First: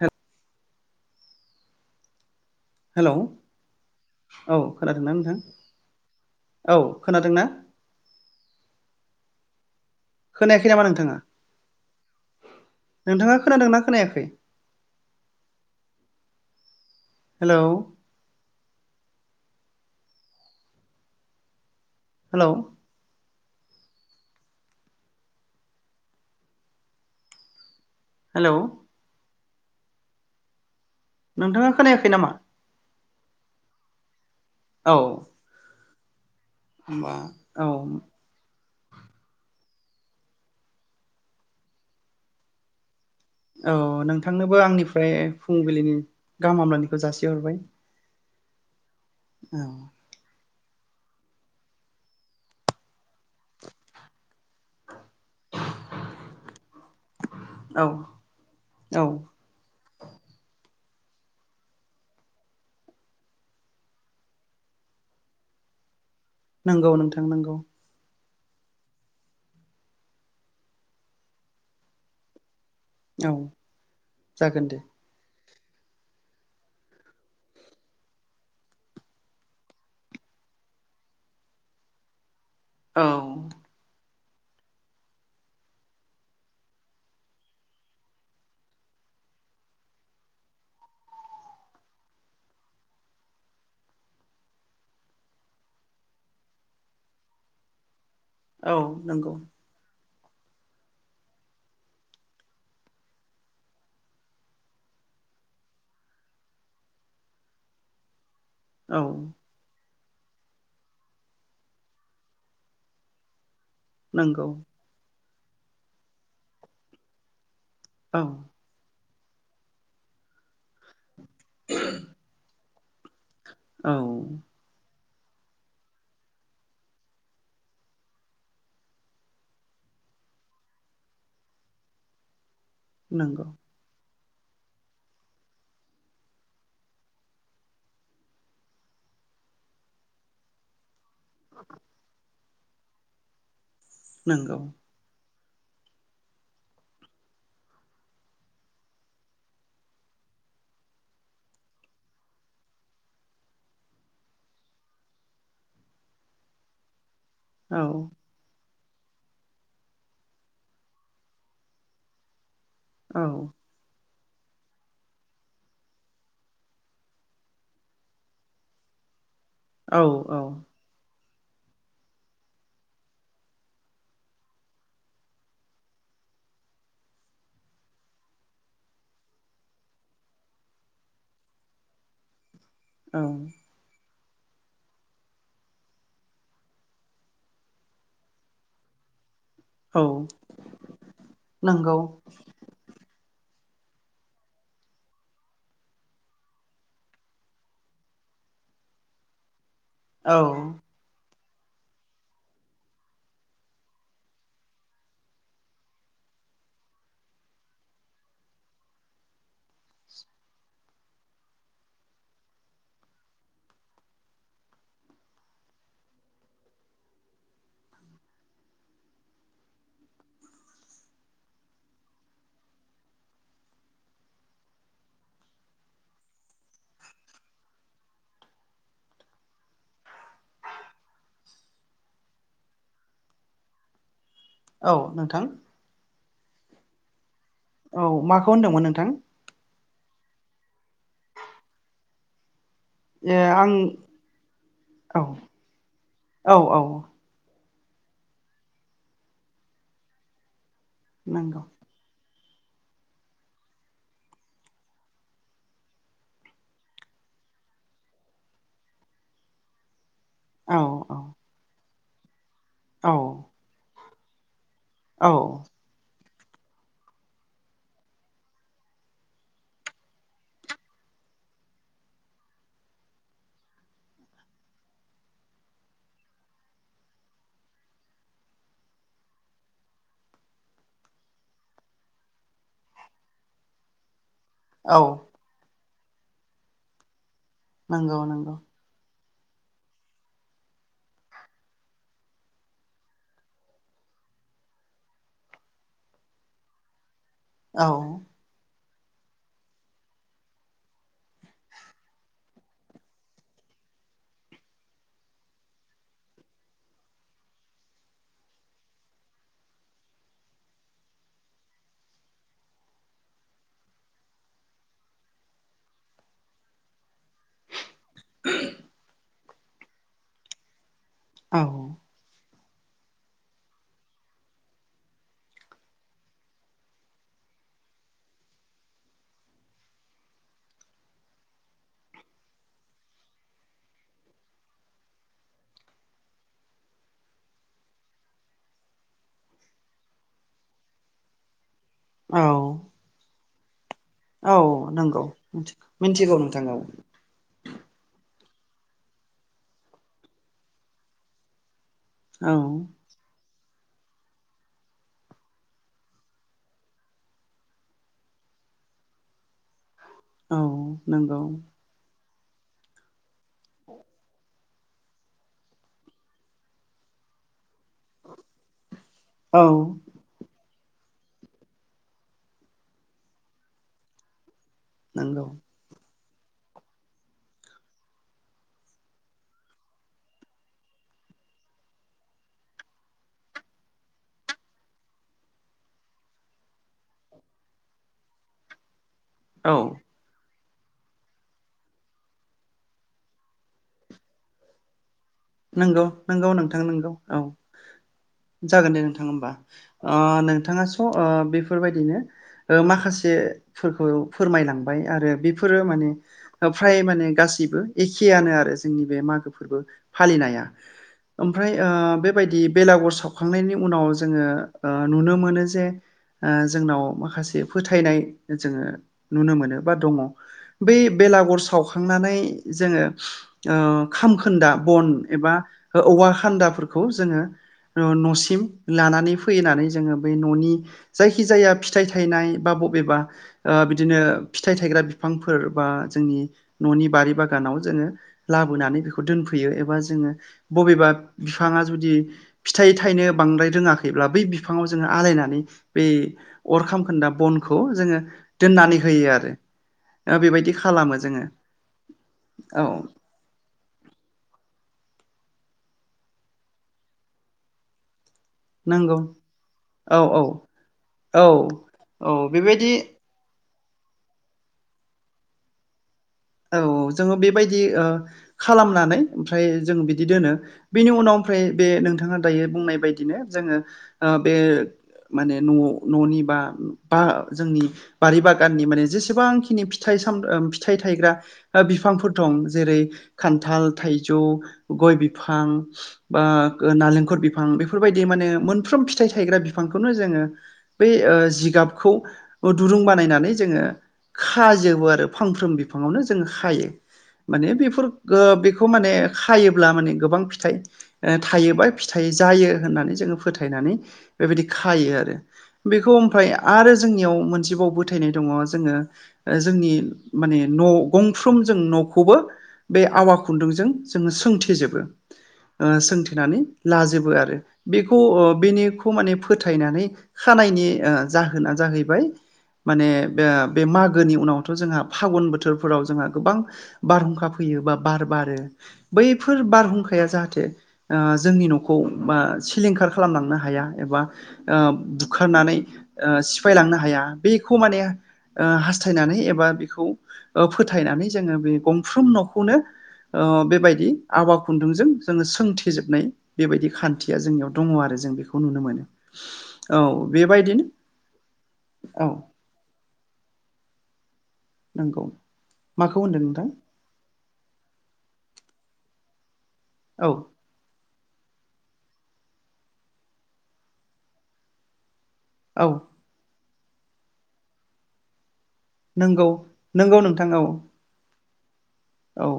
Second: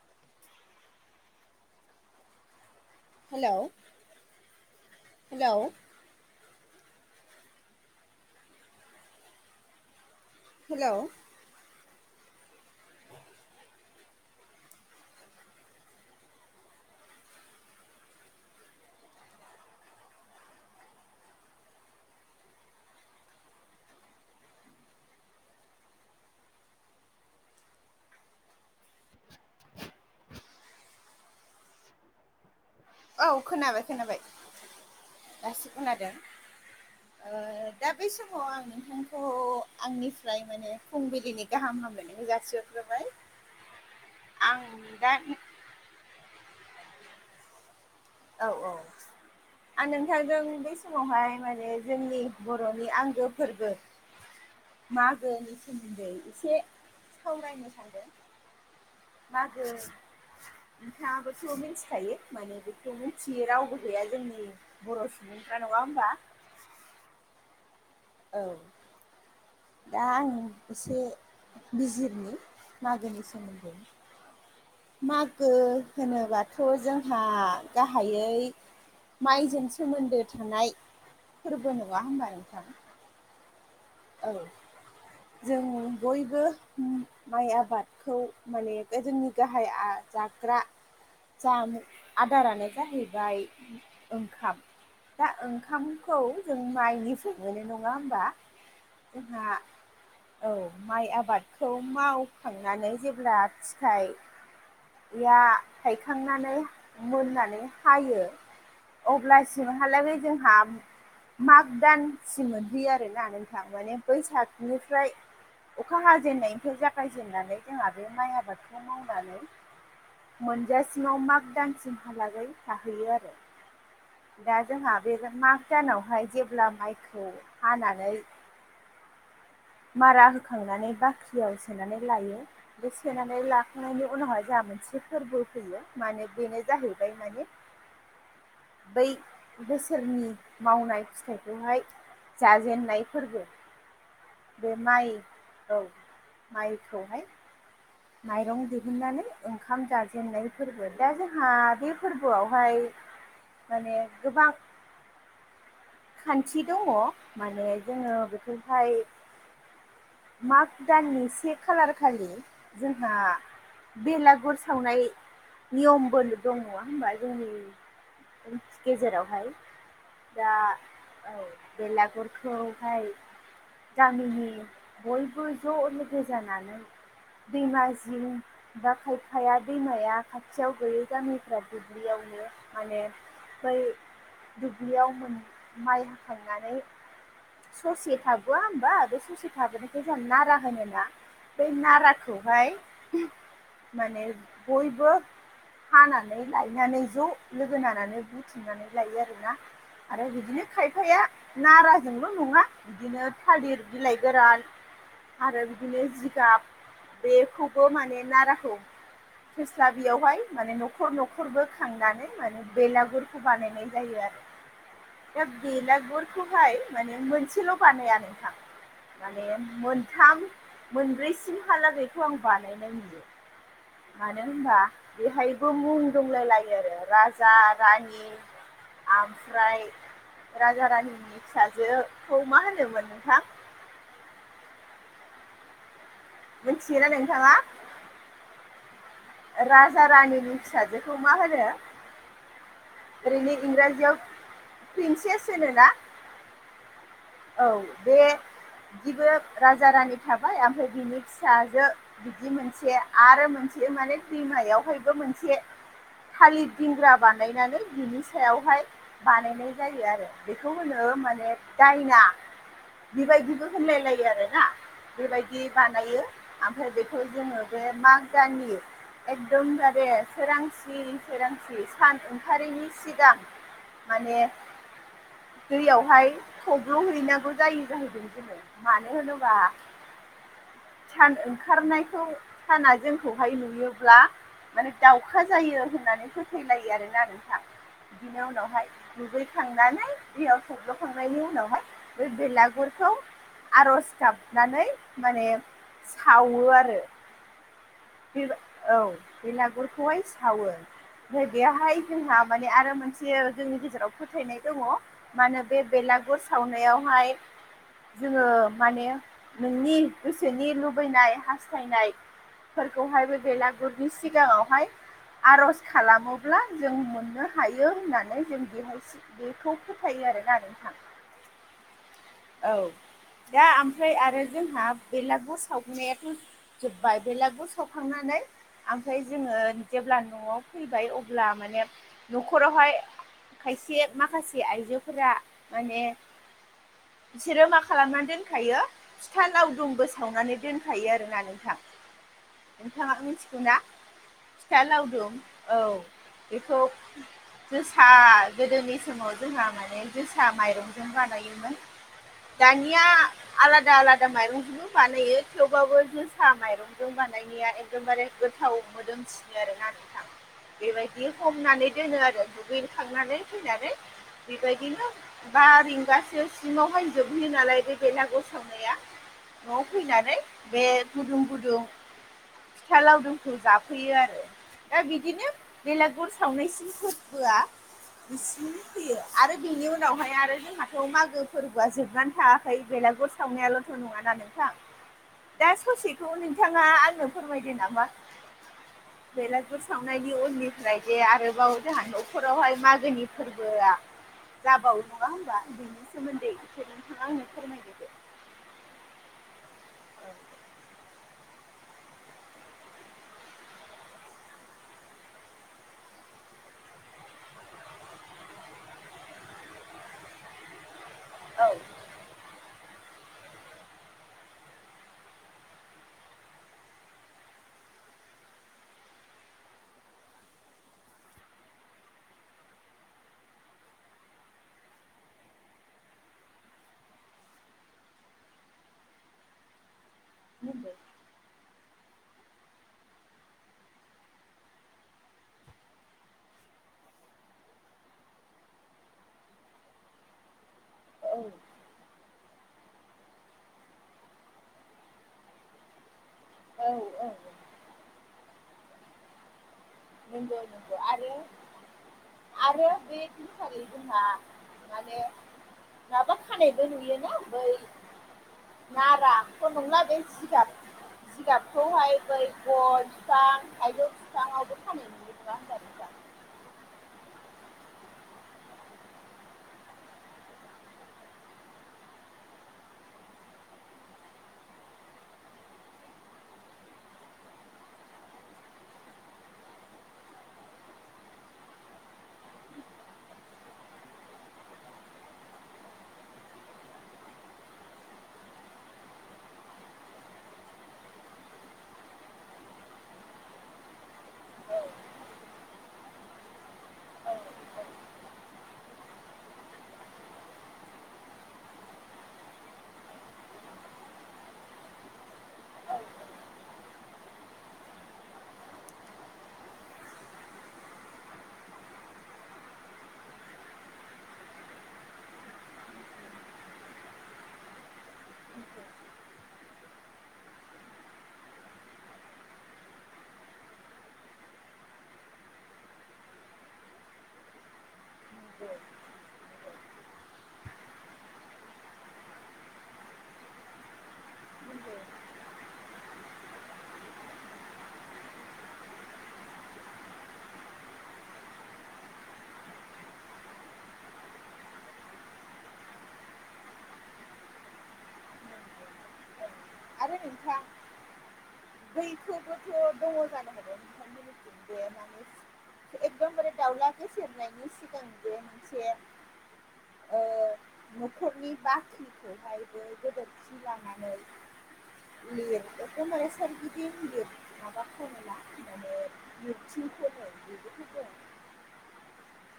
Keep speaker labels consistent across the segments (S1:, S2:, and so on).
S1: ह। हेलौ औ खोनादोंना नोंथां
S2: हेलौ
S1: औ खोनादोंना? खोनायाखै नामा
S2: हेलौ
S1: नोंथाङा नोंथाङा खोनादोंना खोनायाखै? हेलौ। हेलौ। हेलौ।
S2: [inaudible]
S1: नोंथाङा खोनायाखै नामा।
S2: औ खोनाबाय खोनाबाय।
S1: औ।
S2: दासि खोनादों।
S1: होमबा
S2: ओ
S1: औ
S2: दा बै समाव आं नोंथांखौ अ आंनिफ्राय माने फुंबिलिनि गाहाम हामलायनायखौ जासि हरग्रोबाय।
S1: औ नोंथांनोबो आंनिफ्राय फुंबिलिनि गाहाम हामलानायखौ जासिहरबाय।
S2: औ औ
S1: औ
S2: आ नों। नोंथांजों बै समावहाय माने जोंनि बर'नि आंगो फोरबो। मागोनि सोमोन्दै एसे सावरायनो
S1: औ
S2: सानदों।
S1: औ।
S2: मागो। नोंथाङाबोथ' मिथिखायो माने बेखौ मिथियै रावबो गैया जोंनि बर' सुबुं। नोंसा नङा होनोमबा
S1: नंगौ नोंथां नंगौ।
S2: ओं दा आं एसे बिजिरनि मागोनि
S1: औ
S2: सोमोन्दै।
S1: जागोन दे।
S2: मागो होनोबाथ' जोंहा गाहायै माइजों सोमोन्दो थानाय फोरबो नङा होमबा नोंथां
S1: औ
S2: औ जों बयबो माइ आबादखौ माने गो जोंनि गाहाय आ जाग्रा जामुं आदारानो जाहैबाय ओंखाम दा ओंखामखौ जों माइनिफ्राय मोनो नङा होमबा
S1: औ नंगौ
S2: जोंहा औ माइ आबादखौ मावखांनानै जेब्ला फिथाइ थायखांनानै मोननानै हायो
S1: औ
S2: अब्लासिमहालागै बे जोंहा माग दानसिम मोनहैयो आरोना थ माने
S1: नंगौ
S2: बैसागनिफ्राय अखा हाजेननायनिफ्राय जागायजेननानै जोंहा बे
S1: औ
S2: माइ आबादखौ मावनानै मोनजासिमाव माग दानसिमहालागै थाहैयो आरो
S1: औ
S2: जोंहा बे माघ दानावहाय जेब्ला माइखौ हानानै मारा होखांनानै बाख्रियाव सोनानै लायो बे सोनानै
S1: नंगौ
S2: ल [unintelligible] उनावहाय जोंहा मोनसे फोरबो फैयो माने बेनो जाहैबाय माने बै बोसोरनि मावनाय फिथाइखौहाय जाजेेननाय फोरबो।
S1: नंगौ
S2: बे माइ औ माइखौहाय माइरं दिहुननानै ओंखाम जाजेननाय फोरबो दा जोंहा बे फोरबोआवहाय माने गोबां खान्थि दङ। माने
S1: औ
S2: जोङो बेखौ हाय माग दाननि से खालार खालि जोंहा
S1: औ
S2: बेलागुर सावनाय नियमबो दङ नङा होनोमबा जोंनि गेजेरावहाय
S1: औ औ
S2: दा औ बेलागुरखौ ओमफ्राय गामिनि बयबो ज' लोगो जानानै दैमा जिं दा खायफाया दैमाया खाथियाव गैयै गामिफ्रा दुब्लियावनो माने
S1: औ
S2: बै दुब्लियाव मोन माइ हाखांनानै ससे थाबोया होनोमबा बे ससे
S1: औ
S2: थाबोनायखौ जों नारा होनोना बै
S1: नंगौ
S2: नाराखौहाय माने बयबो हानानै लायनानै ज' लोगो नांनानै बुथुमनानै लायो आरोना। आरो
S1: औ
S2: बिदिनो खायफाया नाराजोंल' नङा बिदिनो थालिर बिलाइ गोरान आरो बिदिनो जिगाब बेखौबो माने नाराखौ फोस्ला बेयावहाय माने न'खर न'खरबो खांनानै माने बेलागुरखौ बानायनाय जायो आरो दा बेलागुरखौहाय माने मोनसेल' बानाया नोंथां। माने मोनथाम मोनब्रैसिमहालागैखौ आं बानायनाय नुयो। मानो होनबा बेहायबो मुं दंलाय लायो आरो राजा रानि आमफ्राय राजा रानिनि फिसाजोखौ मा होनोमोन नोंथां?
S1: औ नोंथां।
S2: मिनथियोना नोंथाङा?
S1: औ माखौ होनदोंमोन नोंथां?
S2: राजा रानिनि फिसाजोखौ मा होनो?
S1: ए
S2: ओरैनो
S1: आं
S2: इंराजियाव
S1: औ
S2: प्रिन्सेस होनो ना।
S1: औ औ
S2: औ बे दिबो राजा रानि थाबाय ओमफ्राय बिनि
S1: नंगौ
S2: फिसाजो बिदि मोनसे आरो मोनसे माने दैमायावहायबो मोनसे थालिर दिंग्रा बानायनानै बिनि सायावहाय बानायनाय जायो आरो। बेखौ
S1: औ
S2: होनो
S1: औ
S2: माने दायना
S1: औ
S2: बेबायदिबो होनलायलायो आरोना।
S1: औ
S2: बेबायदि बानायो ओमफ्राय बेखौ जोङो बे माग दाननि एखदम जारे सोरांसि सोरांसि सान ओंखारारिनि सिगां माने दैयावहाय थब्ल'हैनांगौ जायो जाहैदों बि मानो होनोबा सान ओंखारनायखौ साना जोंखौहाय नुयो ब्ला माने
S1: औ
S2: दावउखा जायो होननानै फोथायलायो आरोना नोंथां।
S1: नंगौ
S2: बिदिनो
S1: नंगौ
S2: उनावहाय दुगैखांनानै दैयाव थब्ल'खांनायनि उनावहाय बे बेलागुरखौ आर'ज गाबनानै माने सावो आरो।
S1: औ।
S2: बे औ बेलागुरखौहाय सावो। ओमफ्राय बेहाय जोंहा माने आरो मोनसे जोंनि गेजेराव फोथायनाय दङ। मा होनो बे बेलागुर सावनायावहाय जोङो माने नोंनि गोसोनि लुबैनाय हास्थायनाय फोरखौहाय बे बेलागुरनि सिगाङावहाय आर'ज खालामोब्ला जों मोन नो हायो होननानै जों बेहाय बेखौ फोथायो आरोना नोंथां।
S1: औ
S2: औ दा आमफ्राय आरो जोंहा बेलागुर सावनायाथ' जोब्बाय बेलागुर सावखांना नै आमफ्राय जोङो जेब्ला न'आव फैबाय अब्ला माने न'खरावहाय खायसे माखासे आइजोफोरा माने बिसोरो मा खालामनानै दोनखायो फिथा लावदुमबो सावनानै दोनखायो आरोना नोंथां।
S1: औ
S2: नोंथाङा मिथिगौ ना
S1: औ
S2: फिथा
S1: नंगौ
S2: लावदुम औ
S1: मिथिगौ नोंथां औ
S2: बेखौ जोसा गोदोनि समाव जोंहा माने जोसा माइरंजों बानायोमोन।
S1: औ
S2: दानिया आलादा आलादा माइरंजोंबो बानायो थेवबाबो जोसा माइरंजों बानाय निया एकदमबारे गोथाव मोदोमसिनो आरोना नोंथां।
S1: औ
S2: बेबायदि
S1: नंगौ
S2: हमनानै दोनो आरो दुगैखांनानै फैनानै। बेबायदिनो बा रिंगासो सिमावहाय जोबहैयो नालाय बे बेलागुर सावनाया
S1: औ
S2: न'आव फैनानै बे गुदुं गुदुं फिथा लावदुमखौ जाफैयो आरो दा
S1: नंगौ
S2: बिदिनो बेलागुर सावनायसिम फोर्बोआ इसिम फैयो आरो बेनि उनावहाय आरो जोंहाथ' मागो फोर्बोआ जोबनानै थाङाखै बेलागुर सावनायाल'थ' नङा ना नोंथां दा ससेखौ नोंथाङा आंनो फोरमायदो नामा
S1: औ
S2: बेलागुर सावनाय नि उननिफ्राय जे आरोबाव जाहा न'खरावहाय मागोनि फोर्बोआ जाबावो नङा होमबा बेनि
S1: नंगौ नंगौ
S2: सोमोन्दै इसे
S1: नोंथां नंगौ
S2: नोंथाङा
S1: औ
S2: आंनो फोरमायदो दे।
S1: जागोन दे नोंथां होमबा ओ नोंथाङा स' ओ बेफोरबायदिनो ओ माखासेफोरखौ फोरमायलांबाय आरो बेफोरो माने ओ फ्राय माने गासैबो एखेयानो आरो जोंनि बे मागो फोर्बो फालिनाया
S2: औ
S1: ओमफ्राय ओ बे बायदि बेलागुर सावखांनायनि उनाव जोङो ओ नुनो मोनो जे ओ जोंनाव माखासे फोथायनाय जोङो नुनो मोनो बा दङ। बै बेलागुर सावखांनानै जोङो ओ खामखोन्दा बन एबा ओ औवा खान्दाफोरखौ जोङो न'सिम लानानै फैनानै जोङो बै न'नि
S2: नंगौ
S1: जायखिजाया फिथाइ थायनाय बा बबेबा ओ बिदिनो फिथाइ थायग्रा बिफांफोर बा जोंनि न'नि बारि बागानाव जोङो लाबोनानै बेखौ दोनफैयो एबा जोङो बबेबा
S2: औ
S1: फिफाङा जुदि फिथाइ थाइनो बांद्राय रोङाखैब्ला बै बिफाङाव जोङो आलायनानै बे अर खामखोन्दा
S2: औ औ
S1: बनखौ जोङो दोननानै होयो आरो। ओ
S2: नंगौ
S1: बेबायदि
S2: नंगौ
S1: खालामो
S2: आरो
S1: जोङो औ।
S2: आरो [unintelligible] जोंहा माने माबा खानायबो नुयोना बै
S1: नंगौ
S2: नाराथ' नंला
S1: औ
S2: बे
S1: औ
S2: जिगाब
S1: औ
S2: जिगाबखौहाय बै
S1: औ बेबायदि
S2: गय फां थाइजौ फिफांआवबो खानाय नुयो नङा होमबा नोंथां?
S1: औ औ जोङो बेबायदि ओ खालामनानै ओमफ्राय जों बिदि दोनो। बेनि उनाव ओमफ्राय बे नोंथाङा दायो बुंनाय बायदिनो जोङो ओ बे माने न' न'नि बा बा जोंनि बारि बागाननि माने जेसेबांखिनि फिथाइ साम ओ फिथाइ थायग्रा ओ बिफांफोर दं जेरै खान्थाल थाइजौ गय बिफां। बा नालेंखर बिफां बेफोरबायदि माने मोनफ्रोम फिथाइ थायग्रा बिफांखौनो जोंङो बै ओ जिगाबखौ दुरुं बानायनानै जोंङो खाजोबो आरो फांफ्रोम बिफांवनो जोंङो खायो। माने बेफोर ओ बेखौ माने खायोब्ला माने गोबां फिथाइ ओ थायोबा फिथाइ जायो होननानै जोंङो फोथायनानै बेबायदि खायो आरो बेखौ ओमफ्राय आरो जोंनियाव मोनसेबाव फोथायनाय दङ जोंङो ओ जोंनि माने न' गंफ्रोम जों न'खौबो बे आवा खुन्दुंजों जोंङो सोंथेजोबो। ओ सोंथेनानै लाजोबो आरो बेखौ बेनिखौ माने फोथायनानै खानायनि जाहोना जाहैबाय माने बे बे मागोनि उनावथ' जोंहा फागुन बोथोर फोराव जोंहा गोबां बारहुंखा फैयो बा बार बारो बैफोर बारहुंखाया जाहाथे ओ जोंनि न'खौ बा सिलिंखार खालामलांनो हाया एबा ओ बुखारनानै सिफायलांनो हाया बेखौ माने ओ हास्थायनानै एबा बेखौ ओक्षफोथायनानै जोंङो बे गंफ्रोम न'खौनो ओ बेबायदि आबा खुन्दुंजों जोंङो सोंथिजोबनाय बेबायदि खान्थिया जोंनियाव दङ आरो जों बेखौ नुनो मोनो।
S2: [inaudible]
S1: औ
S2: नोंथां
S1: बेबायदिनो औ
S2: अ दङ जानोहागो
S1: नंगौ
S2: [unintelligible]
S1: माखौ होनदों
S2: एदमबारे
S1: नोंथां
S2: दाउला गसेेरनायनि सिगां बे मोनसे ओ
S1: औ
S2: न'खरनि बाख्रिखौहायबो गोदोरखि लानानै लिर
S1: औ
S2: दमबारे सोर गिदिं माबाखामोना
S1: नंगौ नंगौ नोंथां औ
S2: [unintelligible]
S1: औ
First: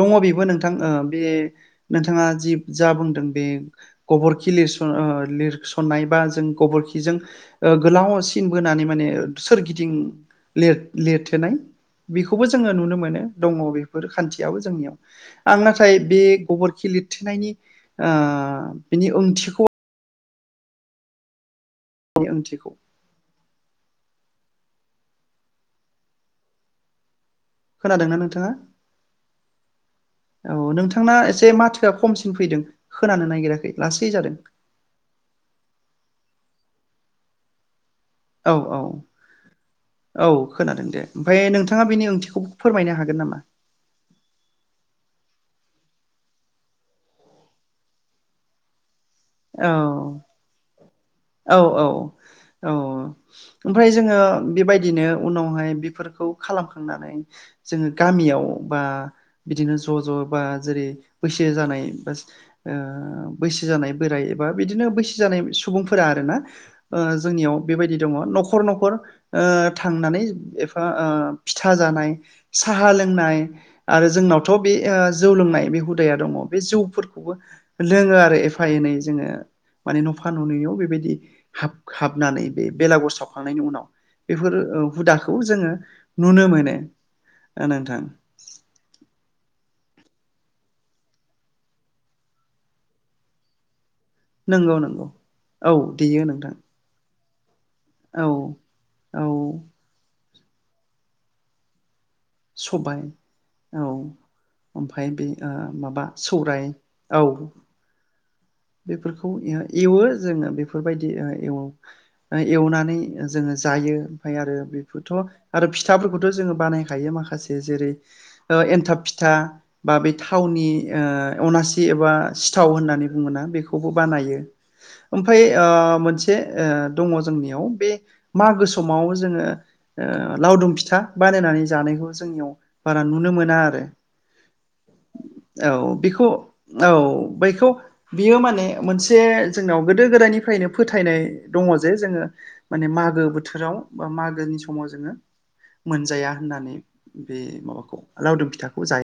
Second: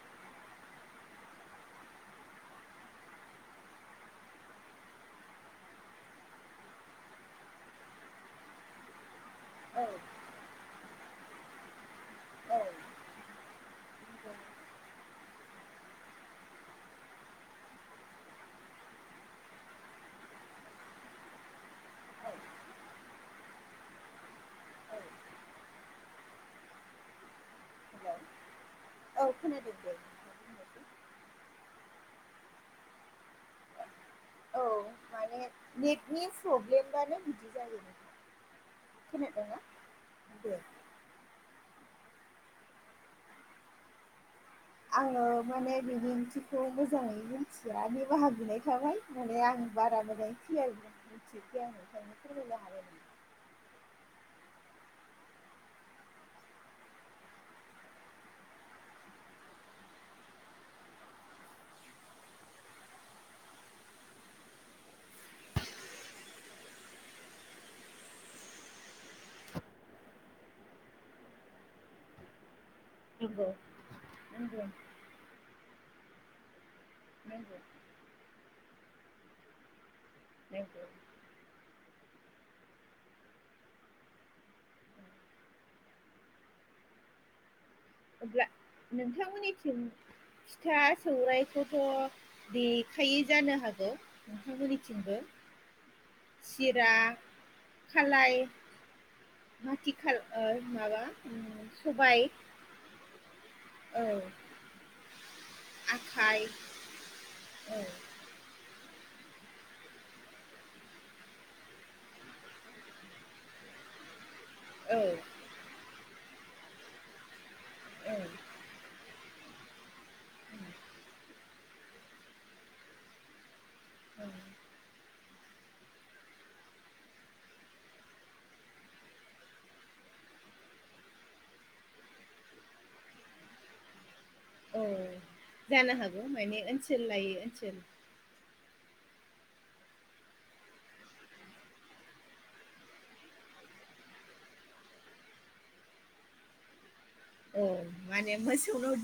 S1: दङ बेबो नोंथां ओ बे नोंथाङा जि जा बुंदों बे गबरखि लिरस ओ लिरसननाय बा जों गबरखिजों ओ गोलाव सिन बोनानै माने ओ
S2: औ
S1: सोरगिदिं लिर लिरथेनाय बेखौबो
S2: औ
S1: जोंङो नुनो मोनो। दङ बेफोर खान्थियाबो जोंनियाव। आं नाथाय बे गोबोरखि लिरथेनायनि ओ बिनि ओंथिखौ
S2: औ
S1: [unintelligible]
S2: औ हेलौ
S1: खोनादोंना नोंथाङा?
S2: औ खोनादों।
S1: औ
S2: नोंथां बुंनायसै
S1: नोंथांना एसे माथोआ खमसिन फैदों खोनानो नागिराखै लासै जादों।
S2: औ माने नेटनि प्रब्लेमबानो बिदि जायो।
S1: औ औ
S2: खोनादोंना
S1: औ
S2: दे
S1: खोनादों दे। ओमफ्राय नोंथाङा बेनि ओंथिखौ फोरमायनो हागोन नामा?
S2: आंङो माने बिनि ओंथिखौ मोजाङै मिथिया बे बाहागिनाय थाबाय। माने आं
S1: औ
S2: बारा मोजाय खिय
S1: औ औ औ ओमफ्राय जोंङो बेबायदिनो उनावहाय बेफोरखौ खालामखांनानै जोंङो गामियाव बा बिदिनो ज' ज' बा जेरै बैसो जानाय ओ बैसो जानाय बोराइ एबा बिदिनो बैसो जानाय सुबुंफोरा आरोना ओ जोंनियाव बेबायदि दङ न'खर न'खर ओ थांनानै एफा फिथा जानाय साहा लोंनाय
S2: नंगौ
S1: आरो जोंनावथ'
S2: नंगौ
S1: बे ओ जौ लोंनाय बे हुदाया दङ बे जौ फोरखौबो
S2: नंगौ
S1: लोङो आरो एफा एनै जोङो माने न'फा न'नैआव
S2: नंगौ
S1: बेबायदि हाब हाबनानै बे बेलागुर सावखांनायनि उनाव बेफोर औ हुदाखौ जोङो नुनो मोनो ओ नोंथां
S2: अब्ला नोंथांमोननिथिं फिथा सौरायखौथ' देखायै जानो हागौ
S1: नंगौ नंगौ
S2: नोंथांमोननिथिंबो
S1: औ देयो नोंथां।
S2: रा
S1: औ
S2: खालाय
S1: औ
S2: हाटि खाल ओ माबा उम सबाय
S1: सबाय औ ओमफाय बे ओ माबा
S2: आखाइ
S1: सौराय औ
S2: औ
S1: बेफोरखौ एव एवो जोङो बेफोरबायदि ओ एवो। ओ एवनानै ओ जोङो जायो ओमफाय आरो
S2: औ
S1: बेखोथ' आरो फिथाफोरखौथ' जोङो बानायखायो माखासे जेरै
S2: औ
S1: ओ एनथाब फिथ था बा बे थावनि ओ अनासि एबा सिथाव होननानै बुङोना खौबो
S2: औ
S1: बानायो। ओमफाय ओ मोनसे ओ दङ जोंनियाव बे मागो समाव जोङो ओ लावदुम फिथा बानायनानै जानायखौ जोंनियाव बारा नुनो मोना आरो
S2: औ
S1: औ
S2: जानो हागौ
S1: बेखौ
S2: माने
S1: औ
S2: ओनसोल लायै
S1: बेैखौ
S2: ओनसोल
S1: बियो माने मोनसे जोंनाव गोदो गोदायनिफ्रायनो फोथायनाय दङ जे जोङो माने मागो बोथोराव बा मागोनि समाव जोङो मोनजाया होननानै बे
S2: औ
S1: माबाखौ
S2: माने
S1: लावदुम फिथाखौ
S2: मोसौनाव
S1: जाय